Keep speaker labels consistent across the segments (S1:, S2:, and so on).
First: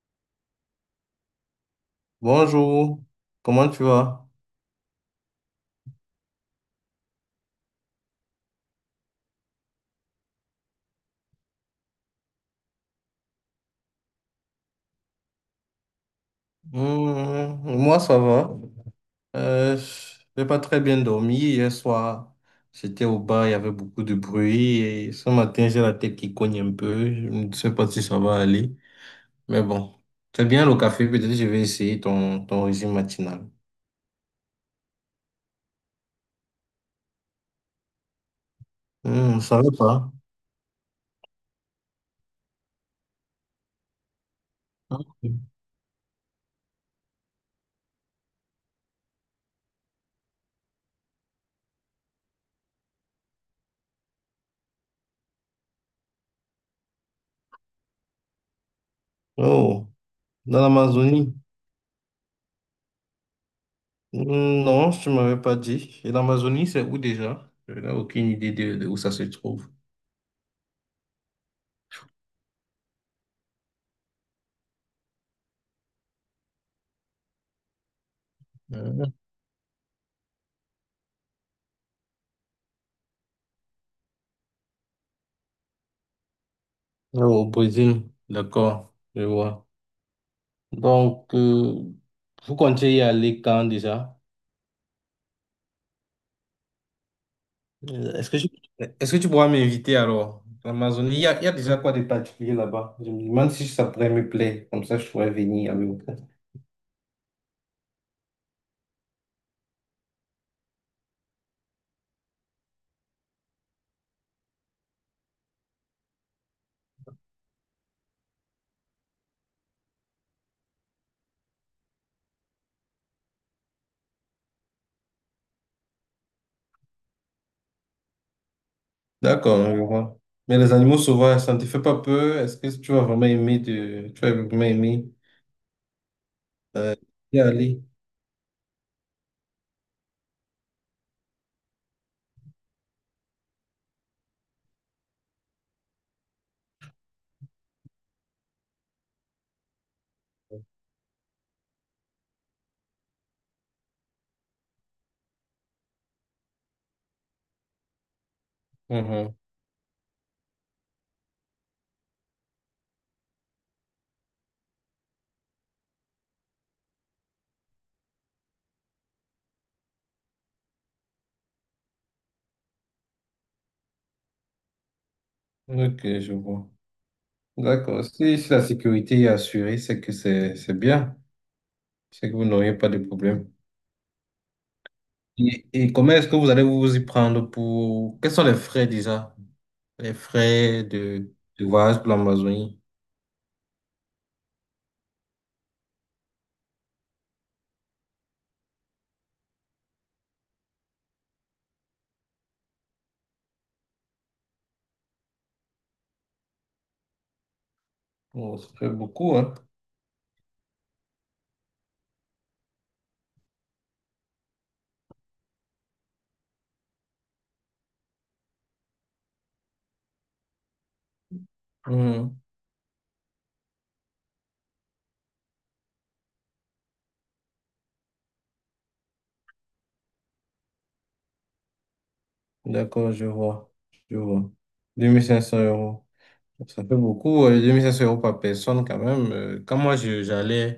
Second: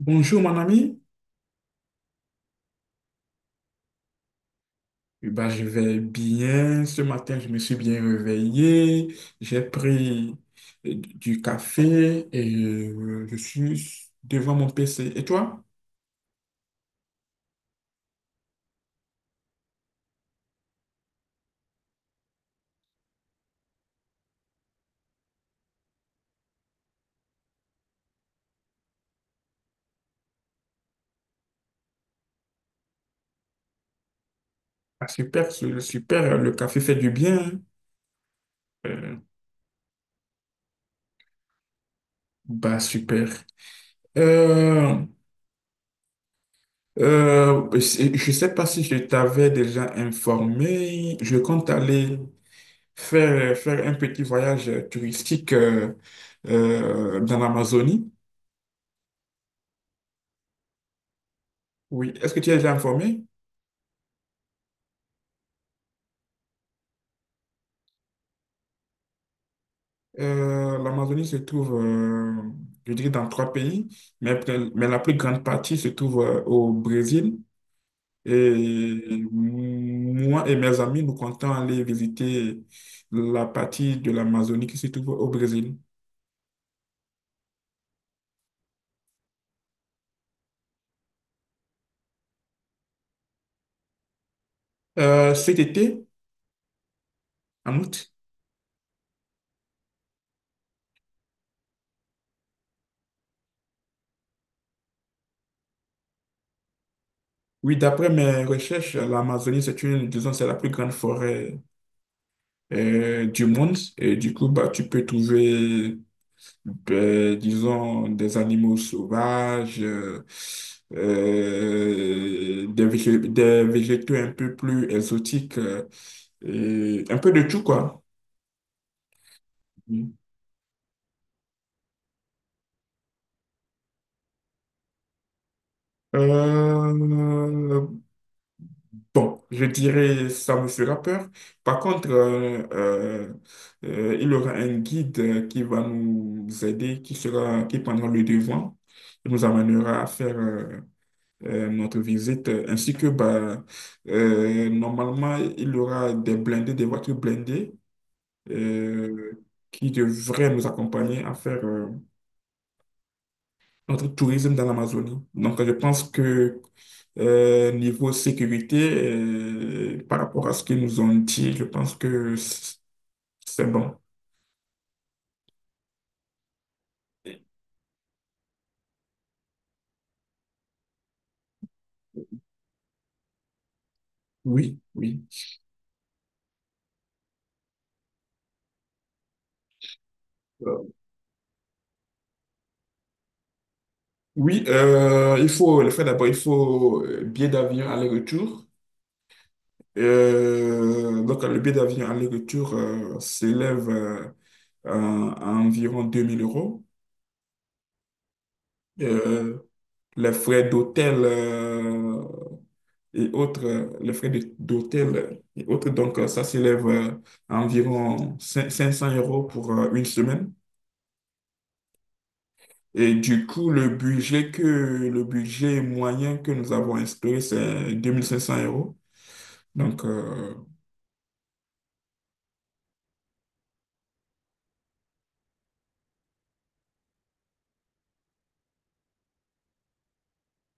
S1: Bonjour mon ami.
S2: Bonjour, comment tu vas?
S1: Je vais bien. Ce matin, je me suis bien réveillé. J'ai pris du café et je suis devant mon PC. Et toi?
S2: Moi, ça va. Euh, j'ai pas très bien dormi. Hier soir, j'étais au bar, il y avait beaucoup de bruit. Et ce matin, j'ai la tête qui cogne un peu. Je ne sais pas si ça va aller. Mais bon, c'est bien le café. Peut-être que je vais essayer ton régime matinal.
S1: Ah, super, super. Le café fait du bien, hein. Euh,
S2: Ça va pas?
S1: bah super. Euh,
S2: Ok.
S1: je ne sais pas si je t'avais déjà informé. Je compte aller faire un petit voyage touristique dans l'Amazonie.
S2: Oh, dans l'Amazonie?
S1: Oui, est-ce que tu es déjà informé?
S2: Non, tu m'avais pas dit. Et l'Amazonie, c'est où déjà? Je n'ai aucune idée de où ça se trouve.
S1: L'Amazonie se trouve, je dirais, dans trois pays, mais la plus grande partie se trouve au Brésil. Et moi et mes amis, nous comptons aller visiter la partie de l'Amazonie qui se trouve au Brésil.
S2: Au Brésil, d'accord, je vois. Donc, vous comptez y aller quand déjà?
S1: Cet été, en août.
S2: Euh, Est-ce que tu, est-ce que tu pourras m'inviter alors? L'Amazonie, il y a déjà quoi de particulier là-bas? Je me demande si ça pourrait me plaire, comme ça je pourrais venir avec vous.
S1: Oui, d'après mes recherches, l'Amazonie, c'est une, disons, c'est la plus grande forêt du monde. Et du coup, bah, tu peux trouver ben, disons, des animaux sauvages, des végétaux un peu plus exotiques, et un peu de tout, quoi.
S2: D'accord, je
S1: Mm.
S2: vois. Mais les animaux sauvages, ça ne te fait pas peur? Est-ce que tu vas vraiment aimer y aller?
S1: Euh, bon, je dirais ça me fera peur. Par contre, il y aura un guide qui va nous aider, qui sera, qui prendra le devant, qui nous amènera à faire notre visite, ainsi que bah, normalement, il y aura des blindés, des voitures blindées
S2: Mhm.
S1: euh, qui devraient nous accompagner à faire notre tourisme dans l'Amazonie. Donc, je pense que niveau sécurité, par rapport à ce qu'ils nous ont dit, je pense que c'est bon.
S2: Ok, je vois. D'accord. Si la sécurité est assurée, c'est que c'est bien. C'est que vous n'auriez pas de problème.
S1: Oui, oui.
S2: Et comment est-ce que vous allez vous y prendre pour... Quels sont les frais déjà? Les frais
S1: Euh,
S2: de voyage pour l'Amazonie?
S1: oui, il faut le faire d'abord, il faut billet d'avion aller-retour. Donc, le billet d'avion aller-retour s'élève à environ 2 000 euros.
S2: Bon, ça fait beaucoup, hein?
S1: Euh, les frais d'hôtel et autres, les frais d'hôtel et autres, donc ça s'élève à environ 500 euros pour une semaine.
S2: Mhm.
S1: Et du coup, le budget moyen que nous avons instauré, c'est 2 500 euros. Donc,
S2: D'accord, je vois. Je vois. 2 500 euros. Ça fait beaucoup, 2 500 euros par personne quand même.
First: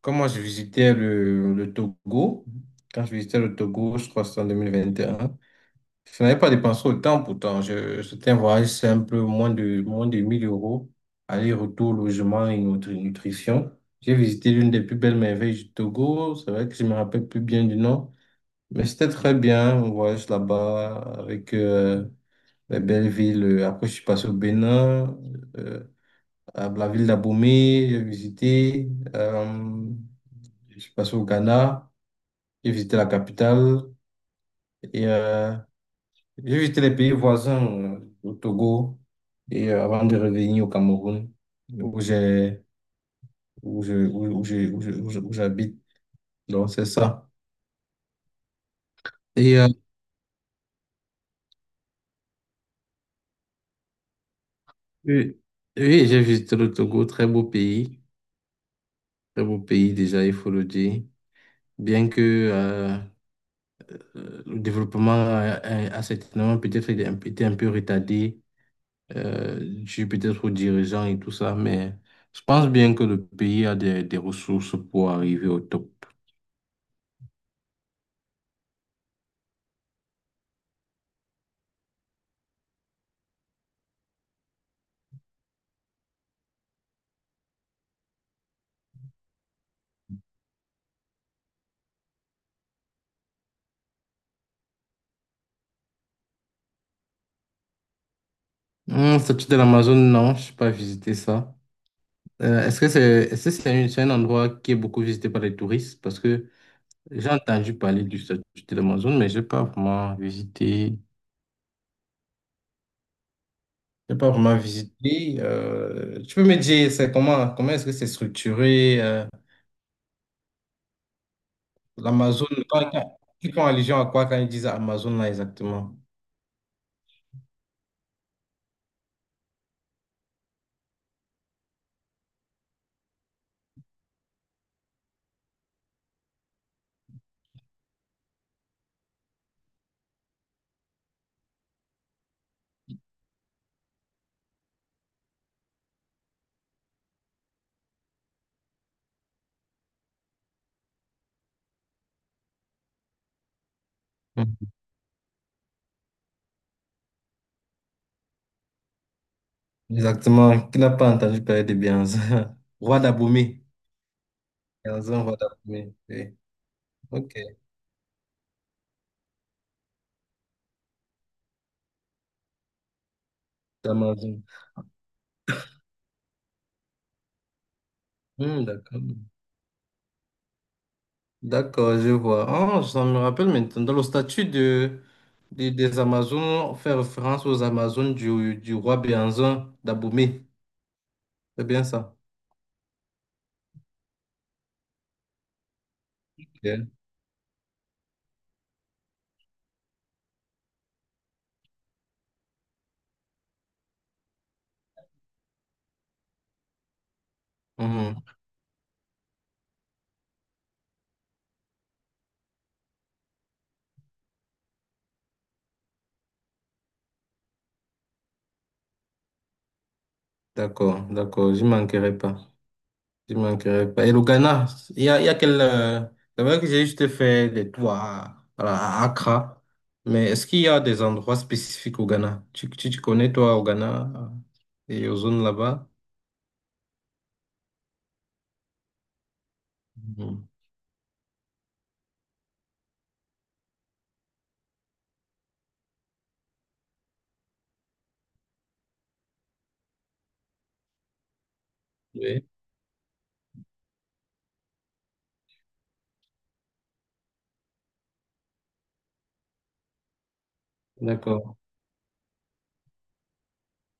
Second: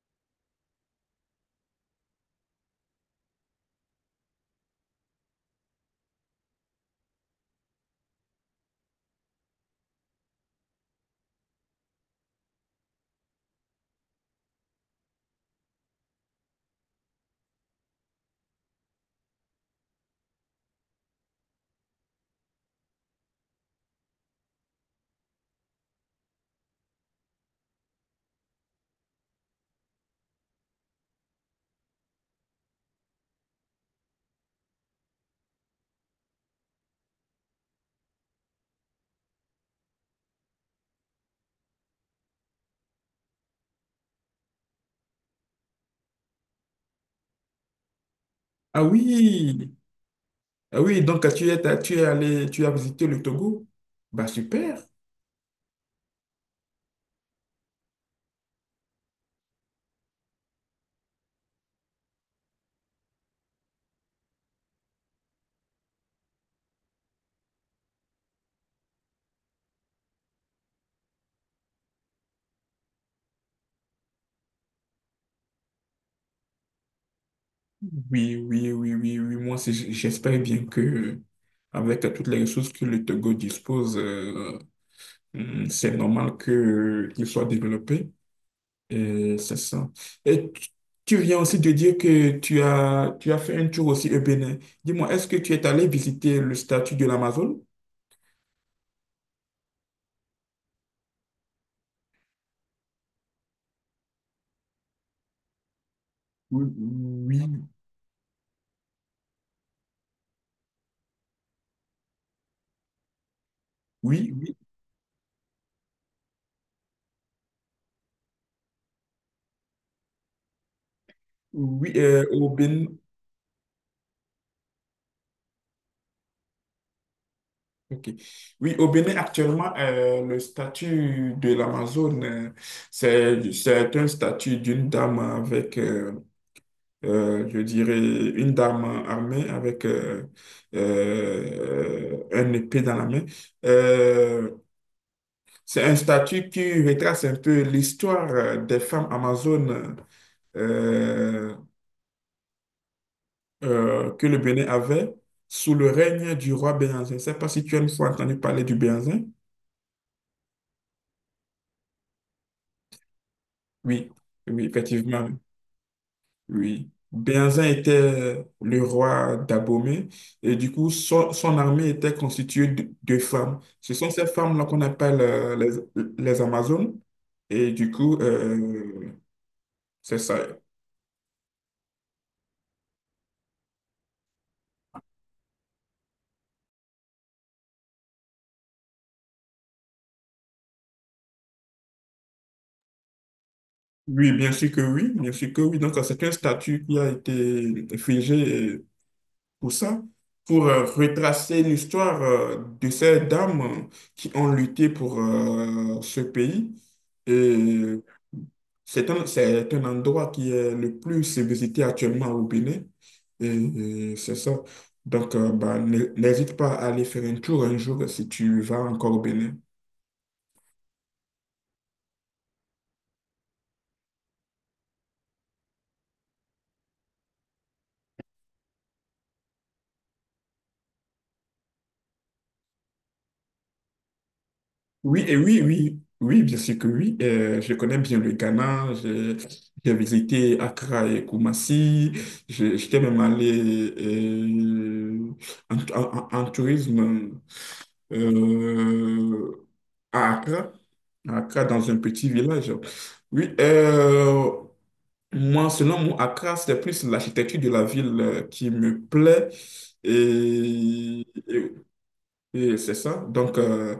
S2: quand moi je visitais le, le Togo, quand je visitais le Togo, je crois que c'était en 2021. Je n'avais pas dépensé autant pourtant. C'était un voyage simple, moins de 1 000 euros, aller-retour, logement et nutrition. J'ai visité l'une des plus belles merveilles du Togo. C'est vrai que je ne me rappelle plus bien du nom, mais c'était très bien, un voyage là-bas avec les belles villes. Après, je suis passé au Bénin. euh, la ville d'Abomey, j'ai visité. Euh, je suis passé au Ghana, j'ai visité la capitale et j'ai visité les pays voisins, au Togo, et avant de revenir au Cameroun, où j'ai, où je, où, où j'ai- où j'habite. Donc, c'est ça.
S1: ah
S2: Et
S1: oui! Ah oui, donc tu es allé, tu as visité le Togo? Bah super.
S2: oui, oui, j'ai visité le Togo, très beau pays déjà, il faut le dire. Bien que euh, le développement a certainement peut-être été un peu retardé dû peut-être aux dirigeants et tout ça, mais je pense bien que le pays a des ressources pour arriver au top.
S1: Oui, oui, oui, oui, oui. Moi, j'espère bien que avec toutes les ressources que le Togo dispose, c'est normal que qu'il soit développé. Et c'est ça. Et tu viens aussi de dire que tu as fait un tour aussi au Bénin. Dis-moi, est-ce que tu es allé visiter le statut de l'Amazone?
S2: Statut de l'Amazon, non, je n'ai pas visité ça. Est-ce que c'est un endroit qui est beaucoup visité par les touristes? Parce que
S1: Oui,
S2: j'ai
S1: oui,
S2: entendu parler du statut de l'Amazon, mais je n'ai pas vraiment visité. J'ai pas
S1: oui, oui,
S2: vraiment visité. Tu peux me dire, c'est comment? Comment est-ce que c'est structuré?
S1: oui,
S2: L'Amazon,
S1: au Bénin.
S2: ils font allusion à quoi quand ils disent Amazon là exactement?
S1: Ok. Oui, au Bénin, actuellement, le statut de l'Amazone, c'est un statut d'une dame avec, je dirais, une dame armée avec un épée dans la main. Euh, c'est un statut qui retrace un peu l'histoire des femmes amazones euh, que le Bénin avait sous le règne du roi Béhanzin. Je ne sais pas si tu as une fois entendu parler du Béhanzin.
S2: Exactement. Qui n'a pas entendu parler de Béhanzin? Roi d'Abomey.
S1: Oui, oui,
S2: Béhanzin,
S1: effectivement.
S2: roi d'Abomey. Oui.
S1: Oui,
S2: Ok.
S1: Béhanzin était le roi d'Abomey et du coup, son armée était constituée de femmes. Ce sont ces
S2: D'Amazon.
S1: femmes-là qu'on appelle les Amazones et du coup,
S2: Hmm, d'accord.
S1: c'est ça.
S2: D'accord, je vois. Ah, ça me rappelle maintenant. Dans le statut des Amazones, on fait référence aux Amazones du roi Béhanzin d'Abomey. C'est bien ça?
S1: Oui, bien sûr que oui, bien sûr que oui. Donc, c'est un statut
S2: Ok.
S1: qui a été figé pour ça, pour retracer l'histoire de ces dames qui ont lutté pour ce pays. Et
S2: Mhm.
S1: c'est un endroit qui est le plus visité actuellement au Bénin. Et, et c'est ça. Donc, bah, n'hésite pas à aller faire un tour un jour si tu vas encore au Bénin.
S2: D'accord, d'accord. Je manquerai pas. Il manquerait pas. Et le Ghana. Il y a quel. C'est vrai que j'ai juste fait des tours à Accra, mais est-ce qu'il y a des endroits spécifiques au Ghana? Tu connais, toi, au Ghana et aux
S1: Oui, et
S2: zones
S1: oui,
S2: là-bas?
S1: oui, oui, bien sûr que oui. Je connais bien le Ghana. J'ai
S2: Mhm.
S1: visité Accra et Koumassi. J'étais même allé en tourisme. euh, à Accra, à Accra, dans un petit
S2: Oui,
S1: village. Oui, moi, selon moi, Accra, c'est plus l'architecture de la ville qui me plaît. Et,
S2: d'accord.
S1: et- et c'est ça. Donc,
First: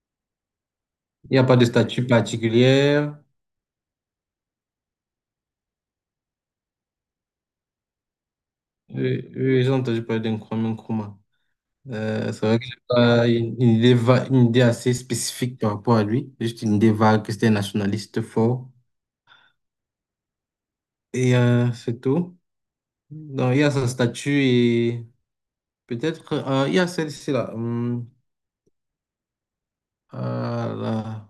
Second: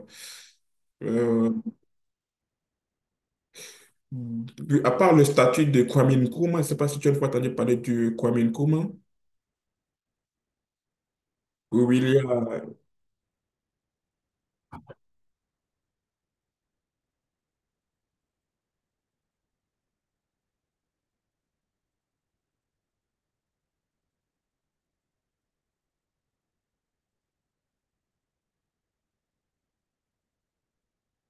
S2: Il n'y a
S1: euh,
S2: pas de statue particulière.
S1: oui, à part le statut de Kwame Nkrumah, je ne sais pas si tu as une fois entendu parler du Kwame Nkrumah.
S2: Oui, oui, j'ai entendu parler d'un Kwame Nkrumah.
S1: Oui, oui, il y a.
S2: C'est vrai que j'ai pas une idée assez spécifique par rapport à lui. Juste une idée vague que c'était un nationaliste fort. Et c'est tout. Donc, il y a sa statue. Peut-être, il y a celle-ci là. Ah là.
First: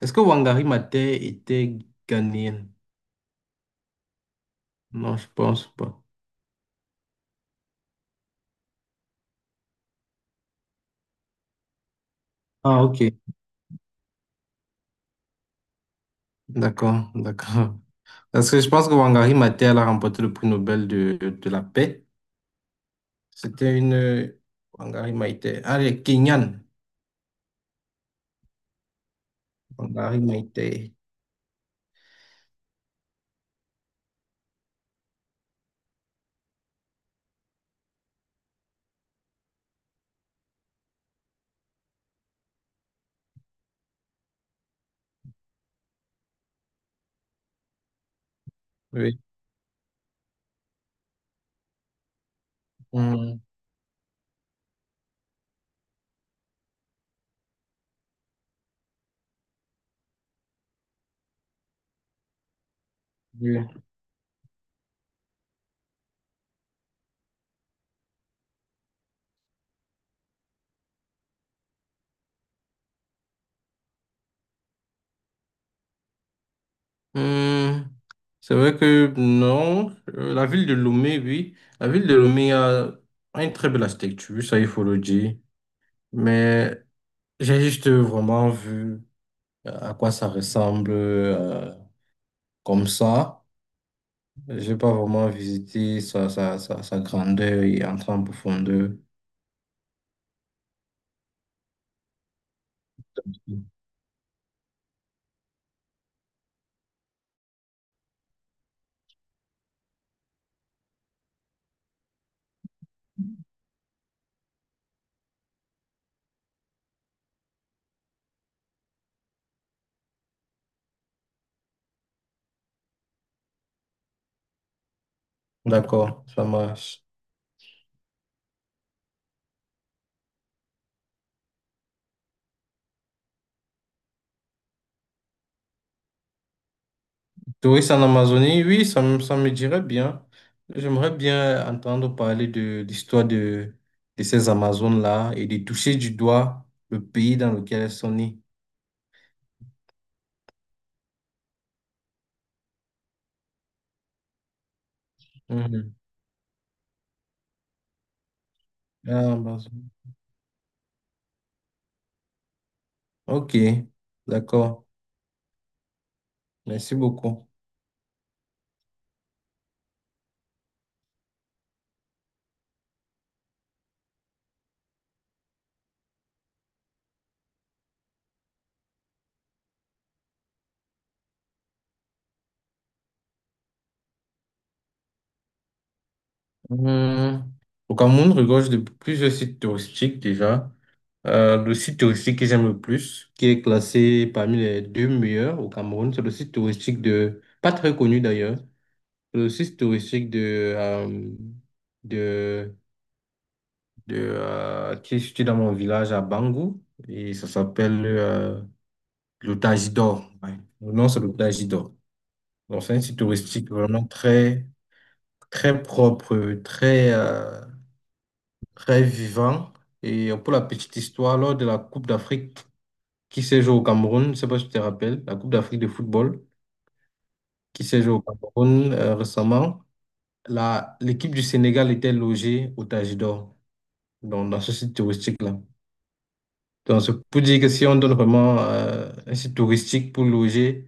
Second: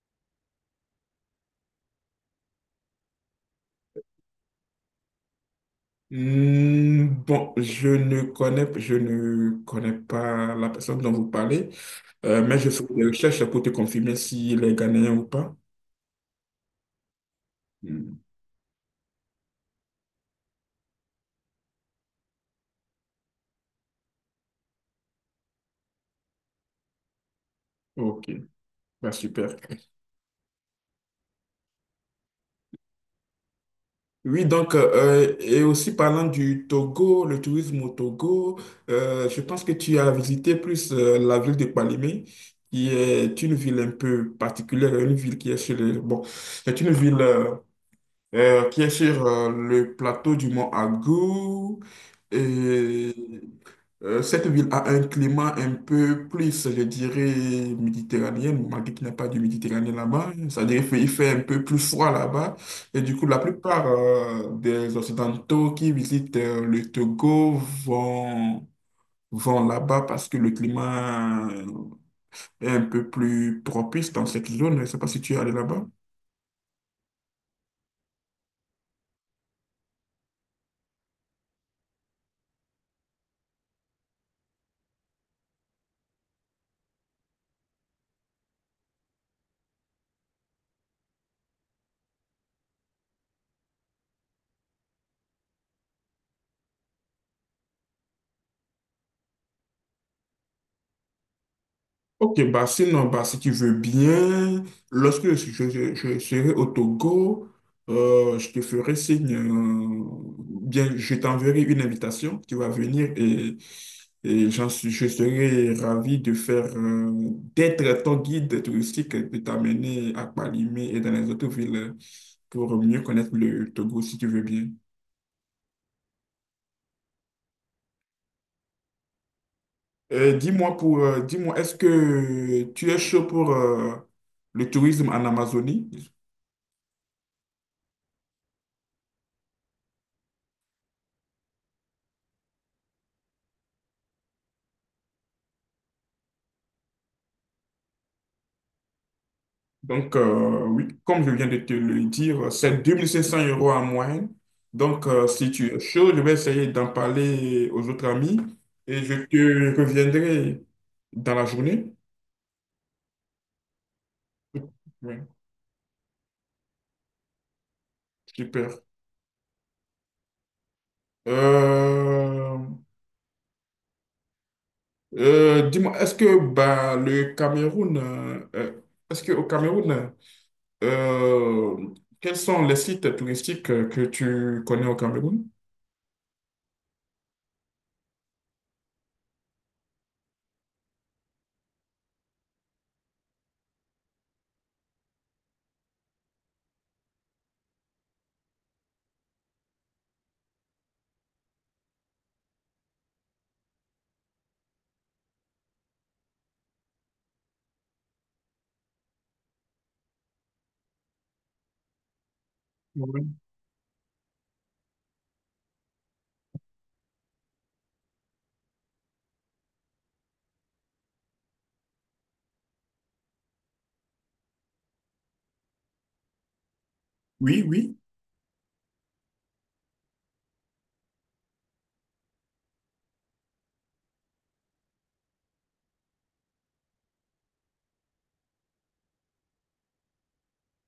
S2: Est-ce que Wangari Maathai était ghanéenne? Non, je pense pas.
S1: Hmm. Bon, je ne connais pas la personne dont vous parlez, mais je fais
S2: Ah,
S1: des
S2: ok.
S1: recherches pour te confirmer s'il est Ghanéen ou pas.
S2: D'accord, d'accord.
S1: Hmm.
S2: Parce que je pense que Wangari Maathai, elle a remporté le prix Nobel de la paix. C'était une... Wangari Maathai. Ah, elle est kenyane.
S1: Ok, bah, super.
S2: Wangari Maathai.
S1: Oui, donc, et aussi parlant du Togo, le tourisme au Togo, je pense que tu as visité plus la ville de Palimé, qui est une ville un peu particulière, une ville qui est sur le, bon, c'est une ville qui est
S2: Oui.
S1: sur le plateau du mont Agou. Et
S2: Hum,
S1: cette ville a un climat un peu plus, je dirais, méditerranéen, malgré qu'il n'y a pas de Méditerranée là-bas. C'est-à-dire qu'il fait un peu plus froid là-bas. Et du coup, la
S2: oui.
S1: plupart des Occidentaux qui visitent le Togo vont, vont là-bas parce que le climat est un peu plus propice dans cette zone. Je ne sais pas si tu es allé là-bas.
S2: Hum, c'est vrai que non, la ville de Lomé, oui. La ville de Lomé a une très belle architecture, ça il faut le dire. Mais j'ai juste vraiment vu à quoi ça ressemble comme ça. J'ai pas vraiment visité sa grandeur et entrer en profondeur.
S1: Ok, bah sinon, bah, si tu veux bien, lorsque je serai au Togo, je te ferai signe, bien, je t'enverrai une invitation, tu vas venir et, j'en suis, je serai ravi de faire, d'être ton guide touristique, de t'amener à Palimé et dans les autres villes pour mieux connaître le Togo, si tu veux bien.
S2: D'accord, ça marche.
S1: Dis-moi, est-ce que tu es chaud pour, le tourisme en Amazonie?
S2: Touristes en Amazonie, oui, ça me dirait bien. J'aimerais bien entendre parler de l'histoire de ces Amazones-là et de toucher du doigt le pays dans lequel elles sont nées.
S1: Donc, oui, comme je viens de te le dire, c'est 2 500 euros en moyenne. Donc, si tu es
S2: Mhm.
S1: chaud, je vais essayer d'en parler aux autres amis et je
S2: Ah,
S1: te
S2: Amazonie.
S1: reviendrai dans la journée.
S2: Ok, d'accord.
S1: Oui,
S2: Merci beaucoup.
S1: super. Euh, dis-moi, est-ce que bah, le Cameroun, est-ce qu'au Cameroun, Euh, quels sont les sites touristiques que tu connais au Cameroun?
S2: Hum, Au Cameroun regorge de plusieurs sites touristiques déjà. Le site touristique que j'aime le plus, qui est classé parmi les deux meilleurs au Cameroun, c'est le site touristique de, pas très connu d'ailleurs, c'est le site touristique de, de, qui est situé dans mon village à Bangou, et ça s'appelle le Tajidor. Ouais. Le nom, c'est le Tajidor. Donc, c'est un site
S1: Ouais.
S2: touristique vraiment très, très propre, très, très vivant. Et pour la petite histoire, lors de la Coupe d'Afrique, qui s'est joué au Cameroun, je ne sais pas si tu te rappelles, la Coupe d'Afrique de football
S1: Oui,
S2: qui
S1: oui.
S2: s'est jouée au Cameroun récemment. L'équipe du Sénégal était logée au Tajidor, donc dans ce site touristique-là. Donc, c'est pour dire que si on donne vraiment un site touristique pour loger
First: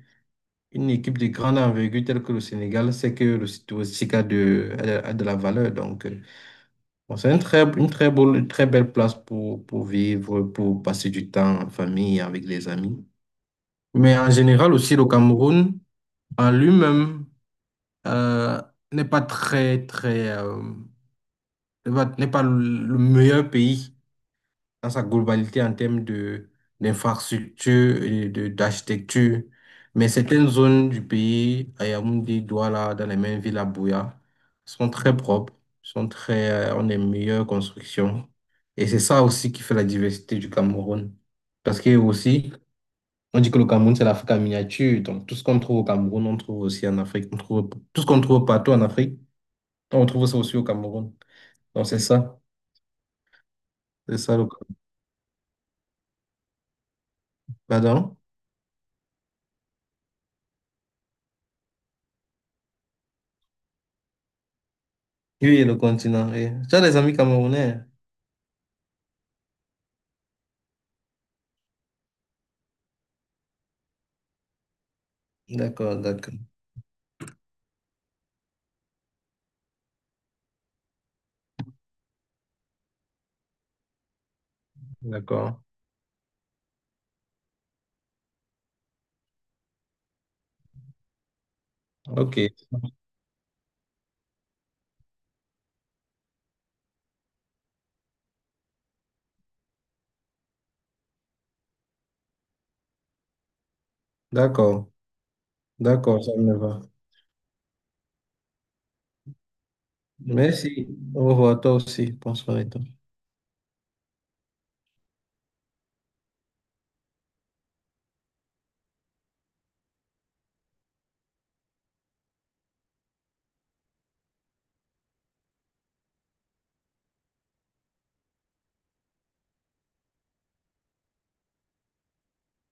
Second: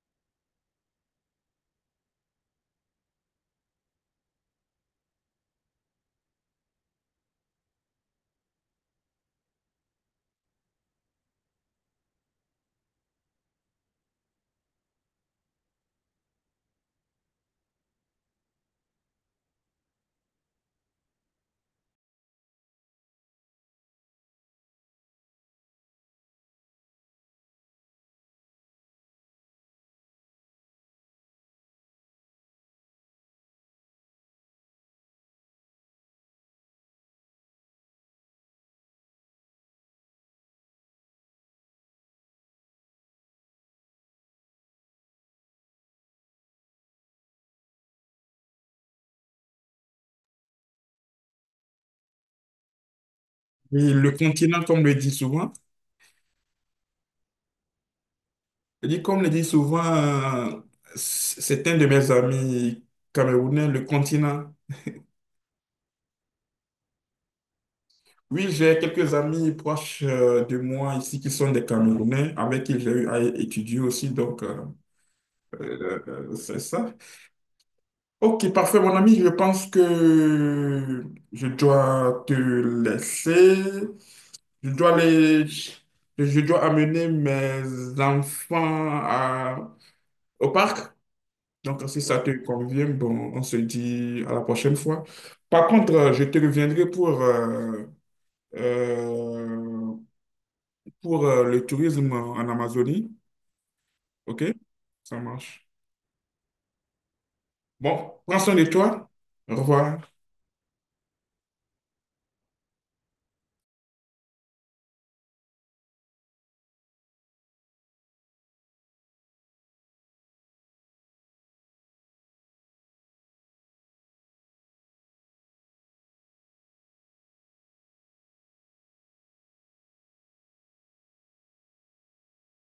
S2: une équipe de grande envergure telle que le Sénégal, c'est que le site touristique a de la valeur. Donc, bon, c'est une très belle place pour vivre, pour passer du temps en famille, avec les amis. Mais en général aussi, le Cameroun, en lui-même euh, n'est pas très, n'est pas le meilleur pays dans sa globalité en termes de d'infrastructure et de d'architecture. Mais certaines zones du pays, à Yaoundé, Douala, dans les mêmes villes à Bouya, sont très propres, ont des meilleures constructions. Et c'est ça aussi qui fait la diversité du Cameroun. Parce que aussi, on dit que le Cameroun, c'est l'Afrique en miniature. Donc, tout ce qu'on trouve au Cameroun, on trouve aussi en Afrique. Tout ce qu'on trouve partout en Afrique, on trouve ça aussi au Cameroun. Donc, c'est ça.
S1: Oui. Et le
S2: C'est ça le
S1: continent, comme le dit souvent,
S2: Pardon?
S1: je dis comme le dit souvent, c'est un de mes amis camerounais, le continent.
S2: Oui, le continent. Oui. Tu as des amis camerounais?
S1: Oui, j'ai quelques amis proches de moi ici qui sont des Camerounais, avec qui j'ai eu à étudier aussi, donc
S2: D'accord, d'accord.
S1: c'est ça. Ok, parfait, mon ami. Je pense que je dois te laisser. Je dois les...
S2: D'accord.
S1: Je dois amener mes enfants au parc. Donc, si ça te
S2: OK.
S1: convient, bon, on se dit à la prochaine fois. Par contre, je te reviendrai pour, euh, le tourisme en Amazonie. Ok?
S2: D'accord.
S1: Ça marche.
S2: D'accord, ça me va.
S1: Bon, prends soin de toi. Au revoir.
S2: Merci. Au revoir, toi aussi. Bonsoir.